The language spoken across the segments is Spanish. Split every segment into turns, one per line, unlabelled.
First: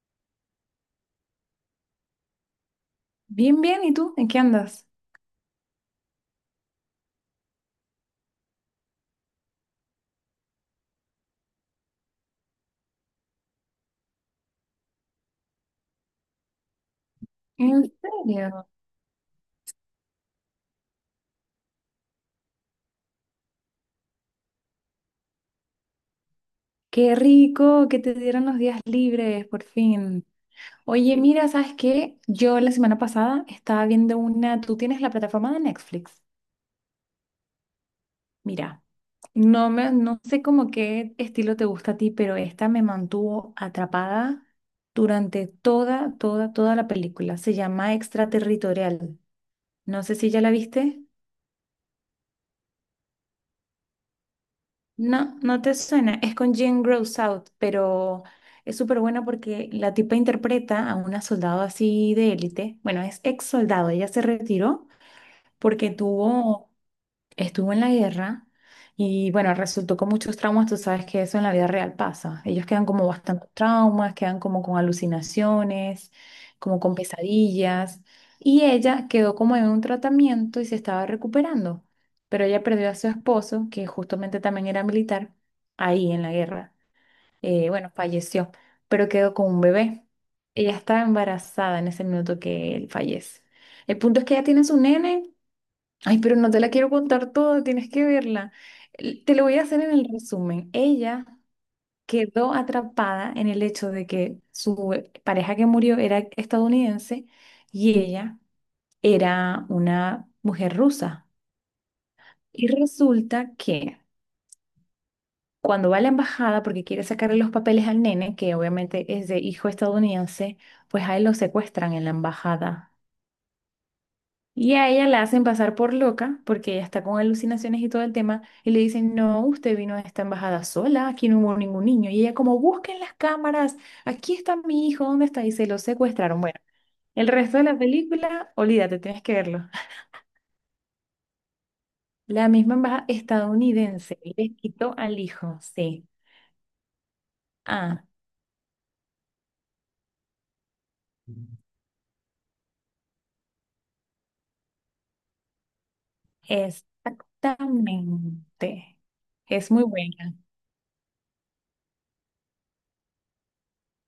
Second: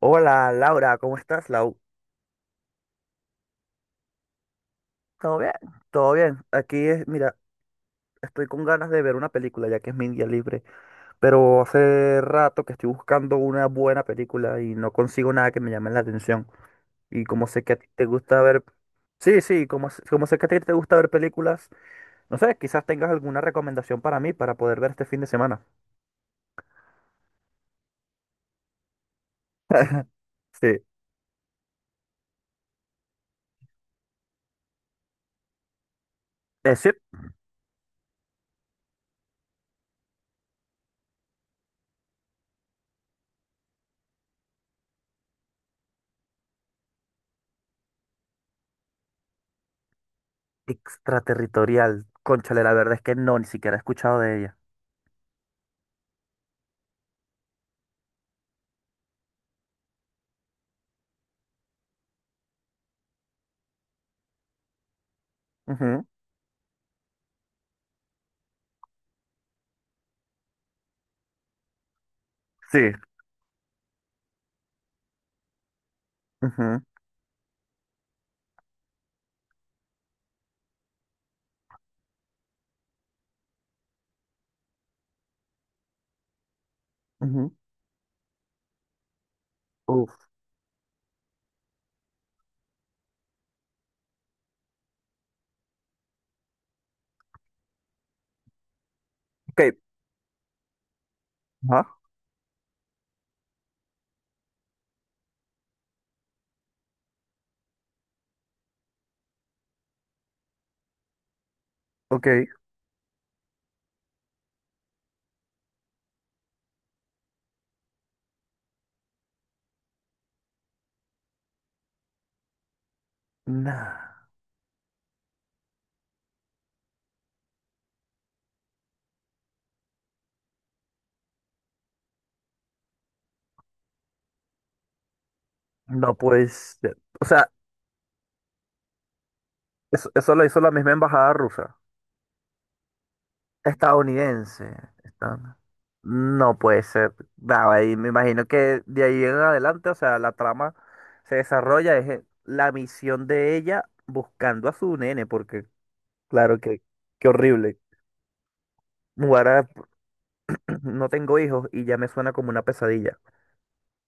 Hola Laura, ¿cómo estás, Lau?
Bien, bien, ¿y tú? ¿En qué andas?
¿Todo bien? Todo bien. Aquí es, mira, estoy con ganas de ver una película ya que es mi día libre, pero hace rato que estoy buscando una buena película y no consigo nada que me llame la atención. Y como sé que a
¿En
ti te gusta ver,
serio?
sí, sí, como sé que a ti te gusta ver películas, no sé, quizás tengas alguna recomendación para mí para poder ver este fin de semana.
Qué rico que te dieron los días libres, por fin.
Sí,
Oye, mira, ¿sabes qué? Yo la semana pasada estaba viendo una, tú tienes la plataforma de Netflix.
es
Mira, no sé cómo qué estilo te gusta a ti, pero esta me mantuvo atrapada durante toda la película. Se llama Extraterritorial. No sé si ya la viste.
Extraterritorial. Cónchale, la verdad es que no, ni siquiera he escuchado de ella.
No, no te suena. Es con Jane Grows Out, pero es súper buena porque la tipa interpreta a una soldado así de élite. Bueno, es ex soldado. Ella se retiró porque
Ujú.
tuvo estuvo en la guerra y bueno, resultó con muchos traumas, tú sabes que eso en la vida real pasa. Ellos quedan
Sí.
como bastante traumas, quedan como con alucinaciones,
Ujú,
como con pesadillas y ella quedó como en un tratamiento y se estaba recuperando, pero ella perdió a su esposo, que justamente también era militar, ahí en la guerra.
ujú.
Bueno, falleció, pero quedó con un bebé.
Uf.
Ella estaba embarazada en ese minuto que él fallece. El punto es que ella tiene su nene. Ay, pero no te la quiero contar toda, tienes que verla. Te lo voy
Ok.
a hacer en el resumen. Ella
Ah,
quedó atrapada en el hecho de que su pareja que murió era estadounidense y ella era una mujer rusa.
ok.
Y resulta que cuando va a la embajada porque quiere sacarle los papeles al nene, que obviamente es de hijo estadounidense, pues a él lo secuestran en la embajada.
Nah,
Y a ella la hacen pasar por loca, porque ella está con alucinaciones y todo el tema, y le dicen, no, usted vino a esta embajada sola, aquí no hubo ningún niño. Y ella como, busquen las cámaras, aquí está mi hijo, ¿dónde está? Y se lo
no
secuestraron. Bueno,
pues. O
el
sea,
resto de la película, olvídate, tienes que verlo.
eso lo hizo la misma embajada rusa.
La misma embajada estadounidense les
Estadounidense.
quitó al
Esta-
hijo, sí.
No puede ser. Nada, ahí
Ah,
me imagino que de ahí en adelante, o sea, la trama se desarrolla, es la misión de ella buscando a su nene, porque claro que, qué horrible.
exactamente.
Ahora
Es muy buena.
no tengo hijos y ya me suena como una pesadilla.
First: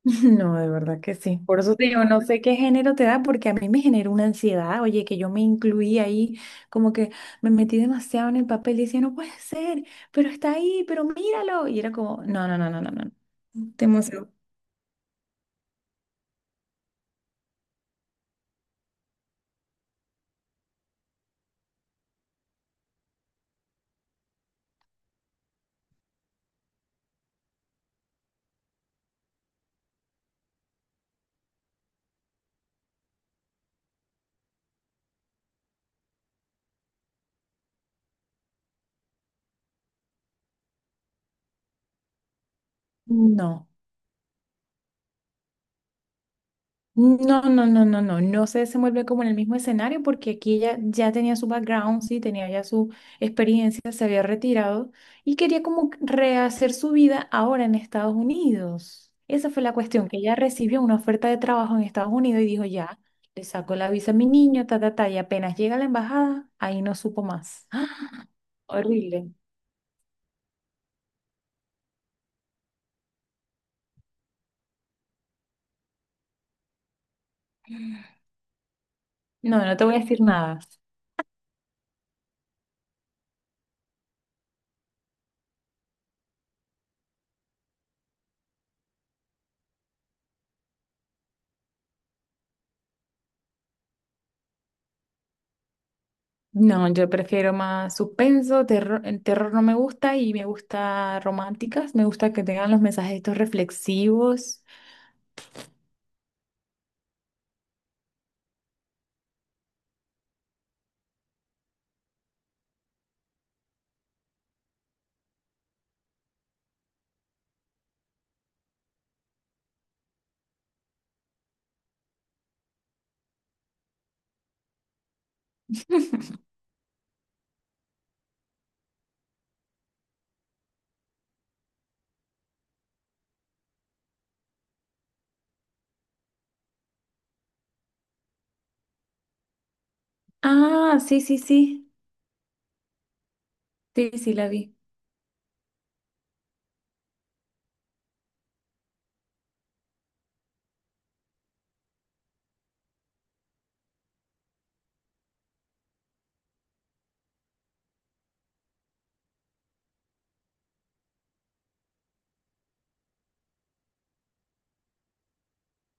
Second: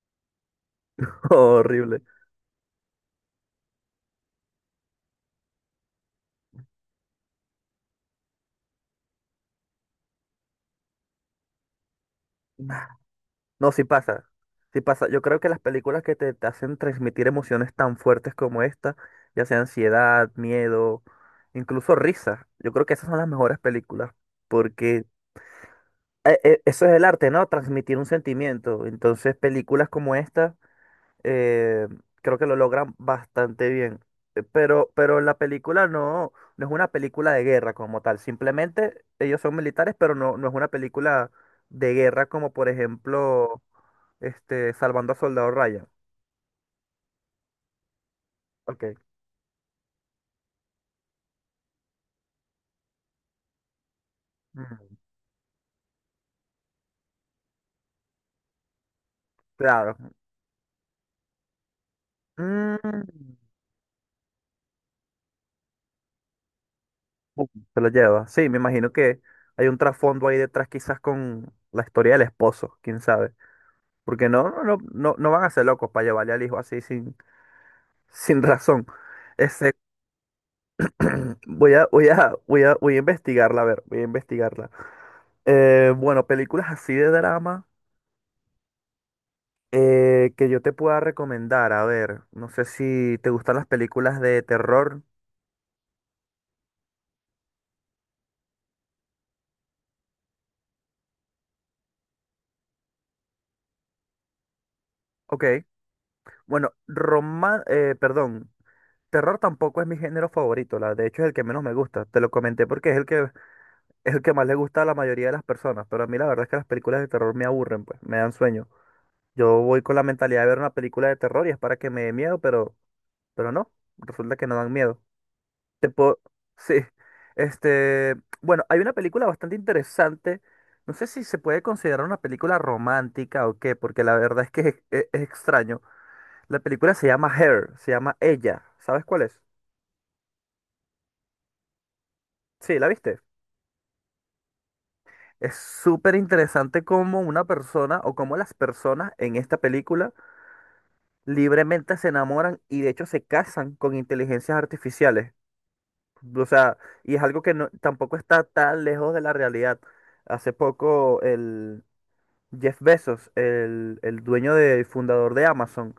No, de verdad que sí. Por eso te
Horrible.
digo, no sé qué género te da, porque a mí me genera una ansiedad. Oye, que yo me incluí ahí, como que me metí demasiado en el papel y decía, no puede ser, pero está ahí, pero míralo. Y era como, no, no, no, no, no, no.
No, sí
Te
pasa.
emocionó.
Sí pasa. Yo creo que las películas que te hacen transmitir emociones tan fuertes como esta, ya sea ansiedad, miedo, incluso risa, yo creo que esas son las mejores películas, porque eso es el arte, ¿no? Transmitir un sentimiento. Entonces, películas como esta, eh, creo que lo logran bastante bien. Pero la película no es una película de guerra como tal. Simplemente ellos son militares, pero no es una película de guerra como por ejemplo
No.
Salvando a Soldado Ryan.
No se
Ok.
desenvuelve como en el mismo escenario porque aquí ella ya tenía su background, sí, tenía ya su experiencia, se había retirado
Mm,
y quería como rehacer su vida ahora en Estados Unidos. Esa fue la
claro.
cuestión, que ella recibió una oferta de trabajo en Estados Unidos y dijo, ya, le
Mm,
saco la visa a mi niño, ta, ta, ta, y apenas llega a la embajada, ahí no supo
pum,
más.
se
¡Ah!
lo lleva. Sí, me imagino que
Horrible.
hay un trasfondo ahí detrás quizás con la historia del esposo, quién sabe. Porque no, no, no, no no van a ser locos para llevarle al hijo así sin, sin razón.
No,
Ese,
no te voy a decir nada.
Voy a investigarla, a ver, voy a investigarla. Bueno, películas así de drama, que yo te pueda recomendar, a ver, no sé si te gustan las películas de terror.
No, yo prefiero más suspenso, terror, el terror no me gusta y me gusta románticas, me gusta que tengan los mensajes estos reflexivos.
Ok, bueno, perdón, terror tampoco es mi género favorito, de hecho es el que menos me gusta, te lo comenté porque es el que más le gusta a la mayoría de las personas, pero a mí la verdad es que las películas de terror me aburren, pues, me dan sueño. Yo voy con la mentalidad de ver una película de terror y es para que me dé miedo, pero, no, resulta que no dan miedo. Te puedo... Sí. Este, bueno, hay una película bastante interesante. No sé si se puede considerar una película romántica o qué, porque la verdad es que es extraño. La película se llama Her, se llama Ella. ¿Sabes cuál es?
Ah,
Sí, ¿la viste?
sí, la vi.
Es súper interesante cómo una persona o cómo las personas en esta película libremente se enamoran y de hecho se casan con inteligencias artificiales. O sea, y es algo que tampoco está tan lejos de la realidad. Hace poco Jeff Bezos, el dueño de, fundador de Amazon,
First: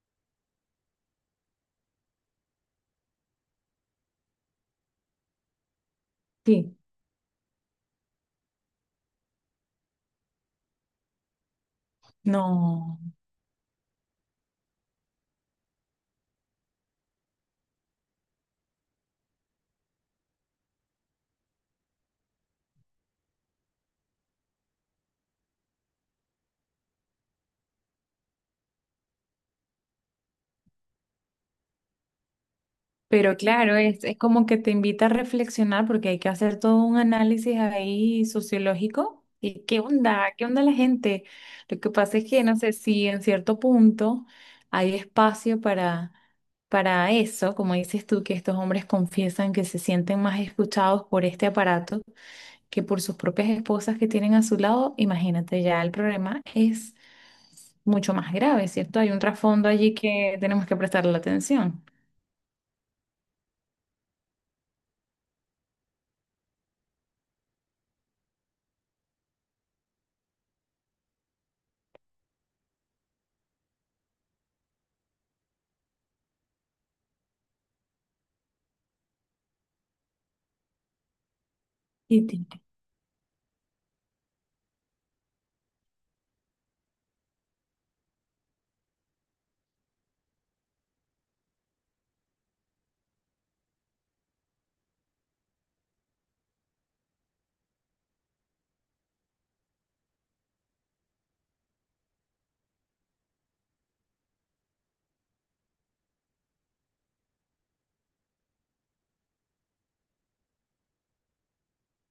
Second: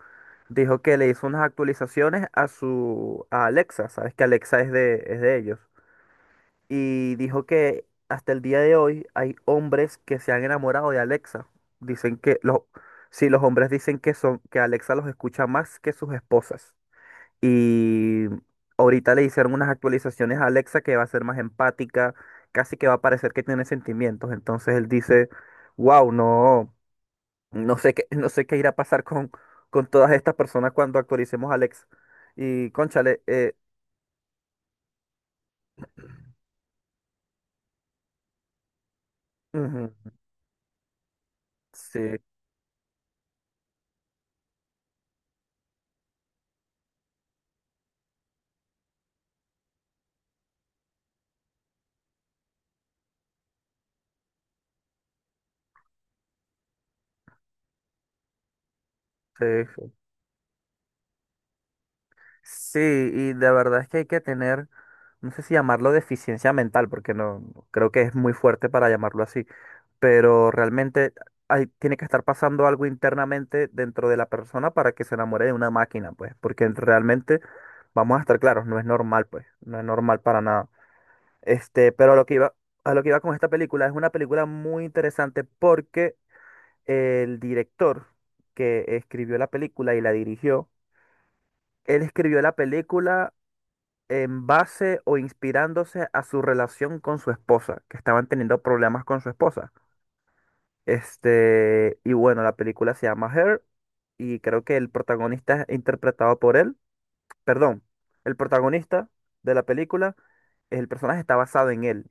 dijo que le hizo unas actualizaciones a su a Alexa, sabes que Alexa es de, ellos.
Sí,
Y dijo que hasta el día de hoy hay hombres que se han enamorado de Alexa. Dicen que los,
no.
sí, los hombres dicen que Alexa los escucha más que sus esposas. Y ahorita le hicieron unas actualizaciones a Alexa que va a ser más empática, casi que va a parecer que tiene sentimientos. Entonces él dice, wow, no. No sé qué irá a pasar con todas estas personas cuando actualicemos Alex. Y cónchale,
Pero claro, es como que te invita a reflexionar porque hay que hacer todo un análisis ahí sociológico. ¿Y qué
ujú,
onda? ¿Qué onda la gente? Lo que
sí,
pasa es que, no sé, si en cierto punto hay espacio para eso, como dices tú, que estos hombres confiesan que se sienten más escuchados por este aparato que por sus propias esposas que tienen a su lado, imagínate, ya el problema es mucho más grave, ¿cierto? Hay un
sí,
trasfondo
sí.
allí que tenemos que prestarle atención.
Sí, y la verdad es que hay que tener, no sé si llamarlo deficiencia mental, porque no no creo que es muy fuerte para llamarlo así, pero realmente hay, tiene que estar pasando algo internamente dentro de la persona para que se enamore de una máquina, pues, porque realmente, vamos a estar claros, no es normal, pues, no es normal para nada. Pero a
Y
lo que
ti-
iba, a lo que iba con esta película, es una película muy interesante porque el director que escribió la película y la dirigió, él escribió la película en base o inspirándose a su relación con su esposa, que estaban teniendo problemas con su esposa. Y bueno, la película se llama Her y creo que el protagonista es interpretado por él. Perdón, el protagonista de la película, el personaje está basado en él.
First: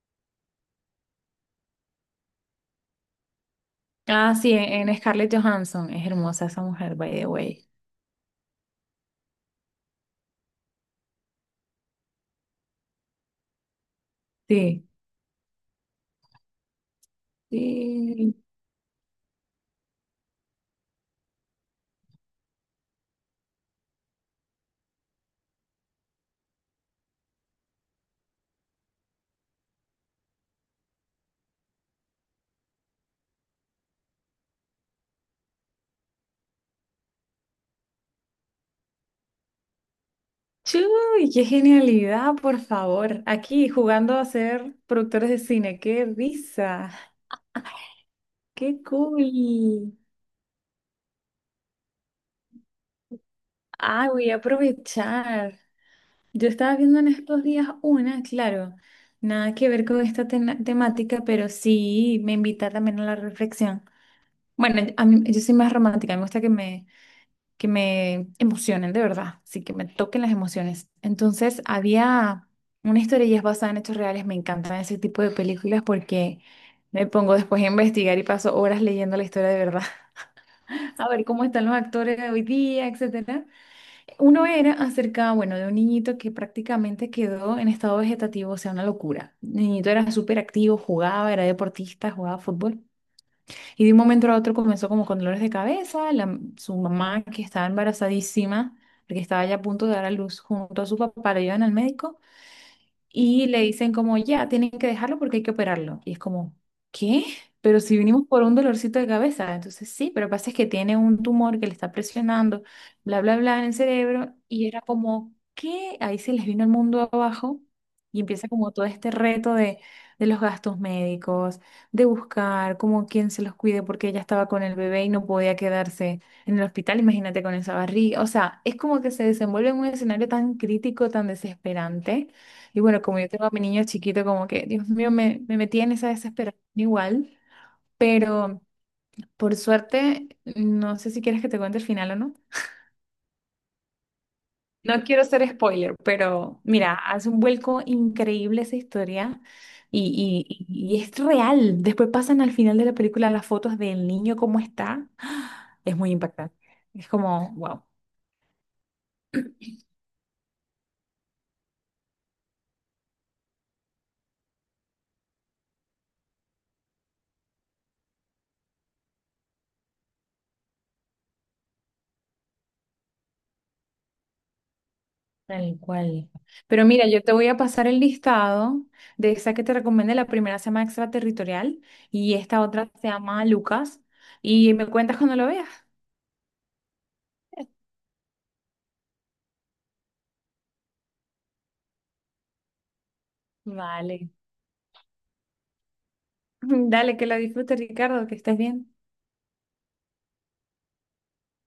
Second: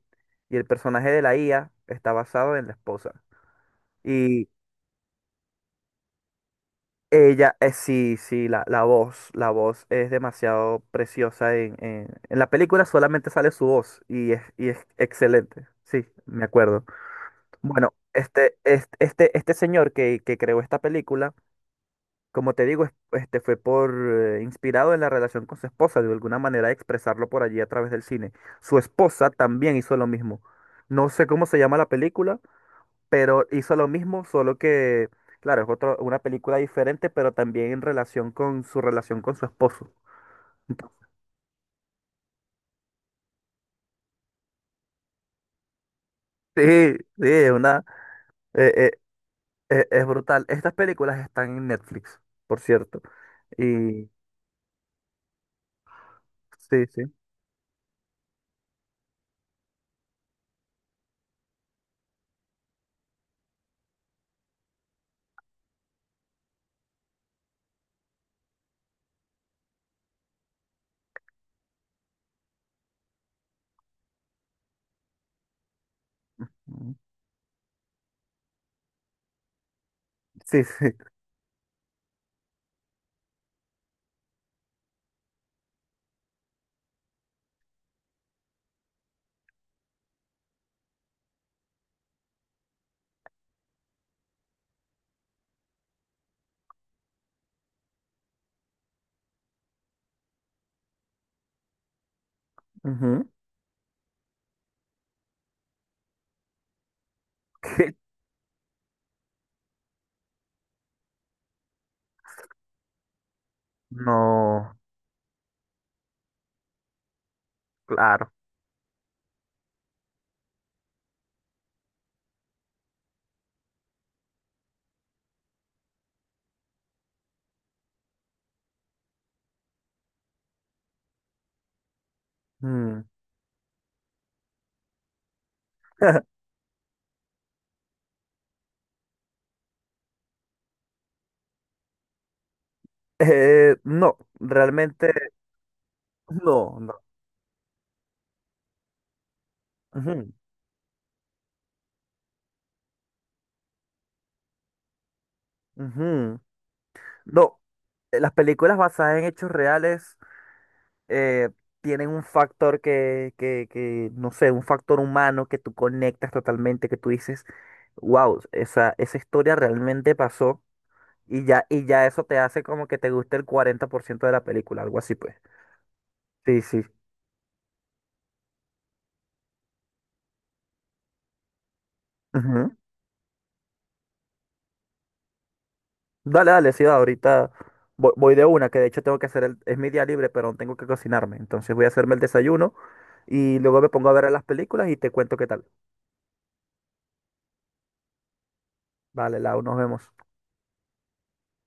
Y el personaje de la IA está basado en la esposa.
Ah,
Y
sí, en Scarlett Johansson. Es hermosa esa mujer, by the
ella,
way.
sí, sí, la voz es demasiado preciosa. En la película solamente sale su voz y es, y
Sí.
es excelente. Sí, me acuerdo. Bueno,
Sí.
este señor que creó esta película, como te digo, este fue por inspirado en la relación con su esposa, de alguna manera expresarlo por allí a través del cine. Su esposa también hizo lo mismo. No sé cómo se llama la película, pero hizo lo mismo, solo que, claro, es otra, una película diferente, pero también en relación con su esposo.
Chuy, qué genialidad, por favor. Aquí jugando a ser productores de cine. ¡Qué
Sí,
risa!
sí, es una, eh,
¡Qué
eh,
cool!
es brutal. Estas películas están en Netflix, por cierto.
Ah,
Y
voy a aprovechar. Yo estaba
sí,
viendo
sí.
en estos días una, claro, nada que ver con esta temática, pero sí me invita también a la reflexión. Bueno, yo soy más romántica, me gusta que me emocionen de verdad, sí, que me toquen las emociones. Entonces, había una historia y es basada en hechos reales, me encantan ese tipo de películas porque
Ujú.
me pongo después a investigar y paso horas leyendo la historia de verdad,
Sí, sí.
a ver cómo están los actores de hoy día, etcétera. Uno era acerca, bueno, de un niñito que prácticamente quedó en estado vegetativo, o sea, una locura. El niñito era súper activo, jugaba, era deportista, jugaba fútbol. Y de un momento a otro comenzó como con dolores de cabeza, su mamá que estaba embarazadísima, porque estaba ya a punto de dar a luz junto a su papá, le llevan al médico
Ujú.
y le dicen como, ya, tienen que dejarlo porque hay que operarlo. Y es como, ¿qué? Pero si vinimos por un dolorcito de cabeza, entonces sí, pero pasa es que tiene un tumor que le está presionando, bla, bla, bla, en el cerebro, y
No,
era como, ¿qué? Ahí se les vino el mundo abajo y
claro.
empieza como todo este reto de los gastos médicos, de buscar como quién se los cuide porque ella estaba con el bebé y no podía quedarse en el hospital, imagínate con esa barriga, o sea, es como que se desenvuelve en un escenario tan crítico, tan desesperante y
Mm.
bueno, como yo tengo a mi niño chiquito, como que, Dios mío, me metí en esa desesperación igual, pero por suerte, no sé si quieres que te cuente el final o no.
No,
No quiero
realmente
ser spoiler, pero
no, no.
mira, hace un vuelco increíble esa historia
Ujú,
y es real. Después pasan al final de la película las fotos del niño, cómo está. ¡Ah! Es muy
ujú.
impactante. Es como,
No,
wow.
las películas basadas en hechos reales, eh, tienen un factor que, no sé, un factor humano que tú conectas totalmente, que tú dices, wow, esa historia realmente pasó y ya eso te hace como que te guste el 40% de la película, algo así pues.
Tal cual.
Sí, sí.
Pero mira, yo te voy a pasar el listado de esa que te recomendé. La primera se llama Extraterritorial y esta otra se llama Lucas. Y me cuentas cuando lo veas.
Dale, dale, sí, va, ahorita voy, de una, que de hecho tengo que hacer el, es mi día libre, pero tengo que cocinarme. Entonces voy a hacerme el desayuno y luego me pongo a
Vale.
ver las películas y te cuento qué tal.
Dale, que la disfrutes, Ricardo, que estés bien.
Vale, Lau, nos vemos.